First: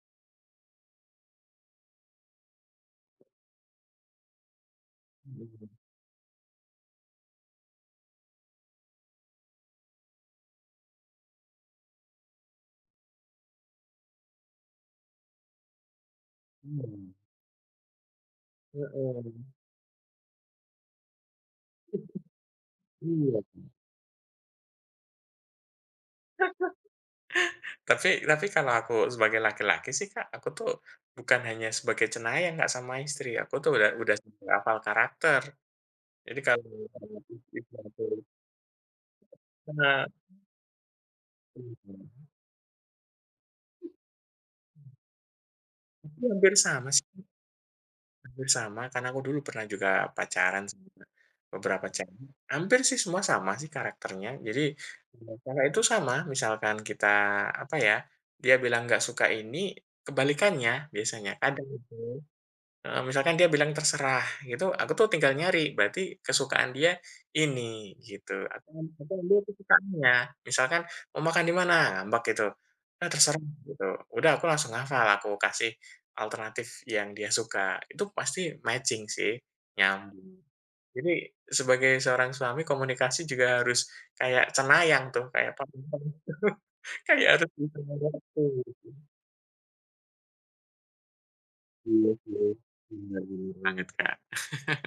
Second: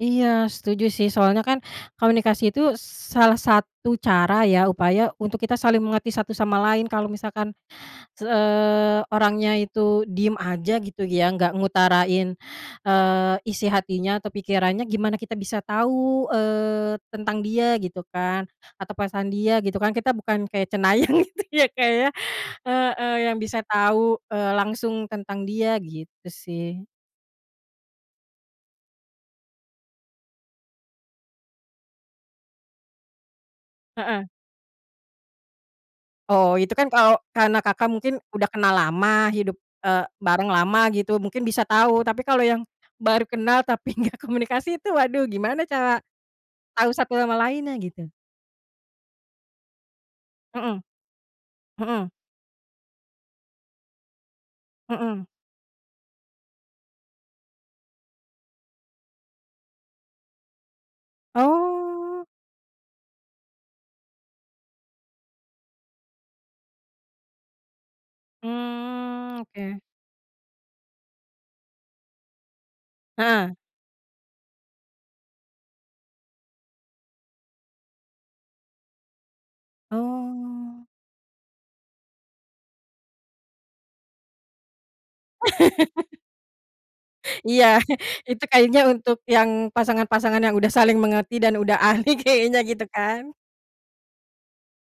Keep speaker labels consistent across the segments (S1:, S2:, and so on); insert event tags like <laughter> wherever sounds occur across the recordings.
S1: Iya, setuju, sih. Soalnya kan komunikasi itu salah satu cara ya, upaya untuk kita saling mengerti satu sama lain, kalau misalkan, eee, orangnya itu diem aja, gitu ya, enggak ngutarain, eee, isi hatinya atau pikirannya, gimana kita bisa tahu, eee,
S2: Mhm.
S1: tentang dia, gitu kan? Atau pesan
S2: Heeh.
S1: dia, gitu kan? Kita bukan kayak cenayang, gitu ya, Kak, ya.
S2: <chuckles>
S1: Heeh, yang
S2: Iya.
S1: bisa tahu, eee, langsung tentang dia, gitu
S2: <laughs>
S1: sih.
S2: Tapi tapi kalau aku sebagai laki-laki sih, Kak, aku tuh bukan hanya sebagai cenayang, Kak, sama istri. Aku tuh, udah udah
S1: Heeh.
S2: sampe hafal karakter. Jadi
S1: Oh,
S2: kalau,.
S1: itu kan kalau karena Kakak mungkin
S2: <unintelligible>
S1: udah kenal lama, hidup, eee,
S2: Bener.
S1: bareng lama, gitu. Mungkin bisa tahu, tapi kalau yang baru kenal, tapi enggak komunikasi itu, waduh, gimana cara
S2: Mungkin hampir sama,
S1: tahu
S2: sih.
S1: satu sama lainnya, gitu.
S2: Hampir sama, karena aku dulu pernah juga pacaran
S1: Mhm.
S2: sama beberapa
S1: Mhm.
S2: cewek. Hampir sih, semua sama sih karakternya. Jadi,
S1: Mhm.
S2: dengan cara itu sama, misalkan kita, apa ya, dia bilang nggak suka ini, kebalikannya biasanya. Kadang itu,
S1: Oh.
S2: heeh, misalkan dia bilang, "Terserah", itu aku tuh tinggal nyari, berarti kesukaan dia ini, gitu.
S1: Hmm,
S2: <unintelligible>
S1: oke.
S2: kesukaannya. Misalkan, mau makan dimana? Ngambek gitu, udah terserah,
S1: Heeh.
S2: gitu. Udah, aku langsung hafal, aku kasih alternatif yang dia suka. Itu pasti matching sih, nyambung.
S1: Oh.
S2: Jadi sebagai seorang suami komunikasi juga harus kayak cenayang tuh, kayak,
S1: <laughs>
S2: <unintelligible> <laughs> kayak.
S1: Iya. <chuckles> Itu kayaknya
S2: <unintelligible>
S1: untuk yang pasangan-pasangan yang udah saling mengerti dan udah ahli
S2: Bener, bener.
S1: kayaknya, gitu
S2: Bener,
S1: kan.
S2: bener banget, Kak..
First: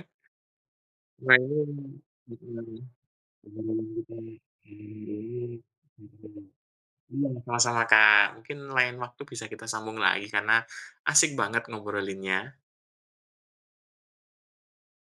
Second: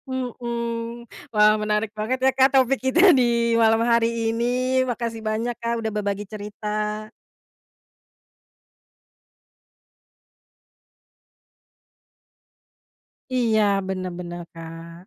S1: Mhm. Wah, menarik banget ya, Kak, topik kita di malam hari ini, Makasih banyak, Kak, udah berbagi
S2: <unintelligible>
S1: cerita.
S2: Mhm, sama-sama, Kak. Mungkin lain waktu bisa kita sambung lagi, karena asik banget ngobrolinnya.
S1: Iya. Bener bener, Kak.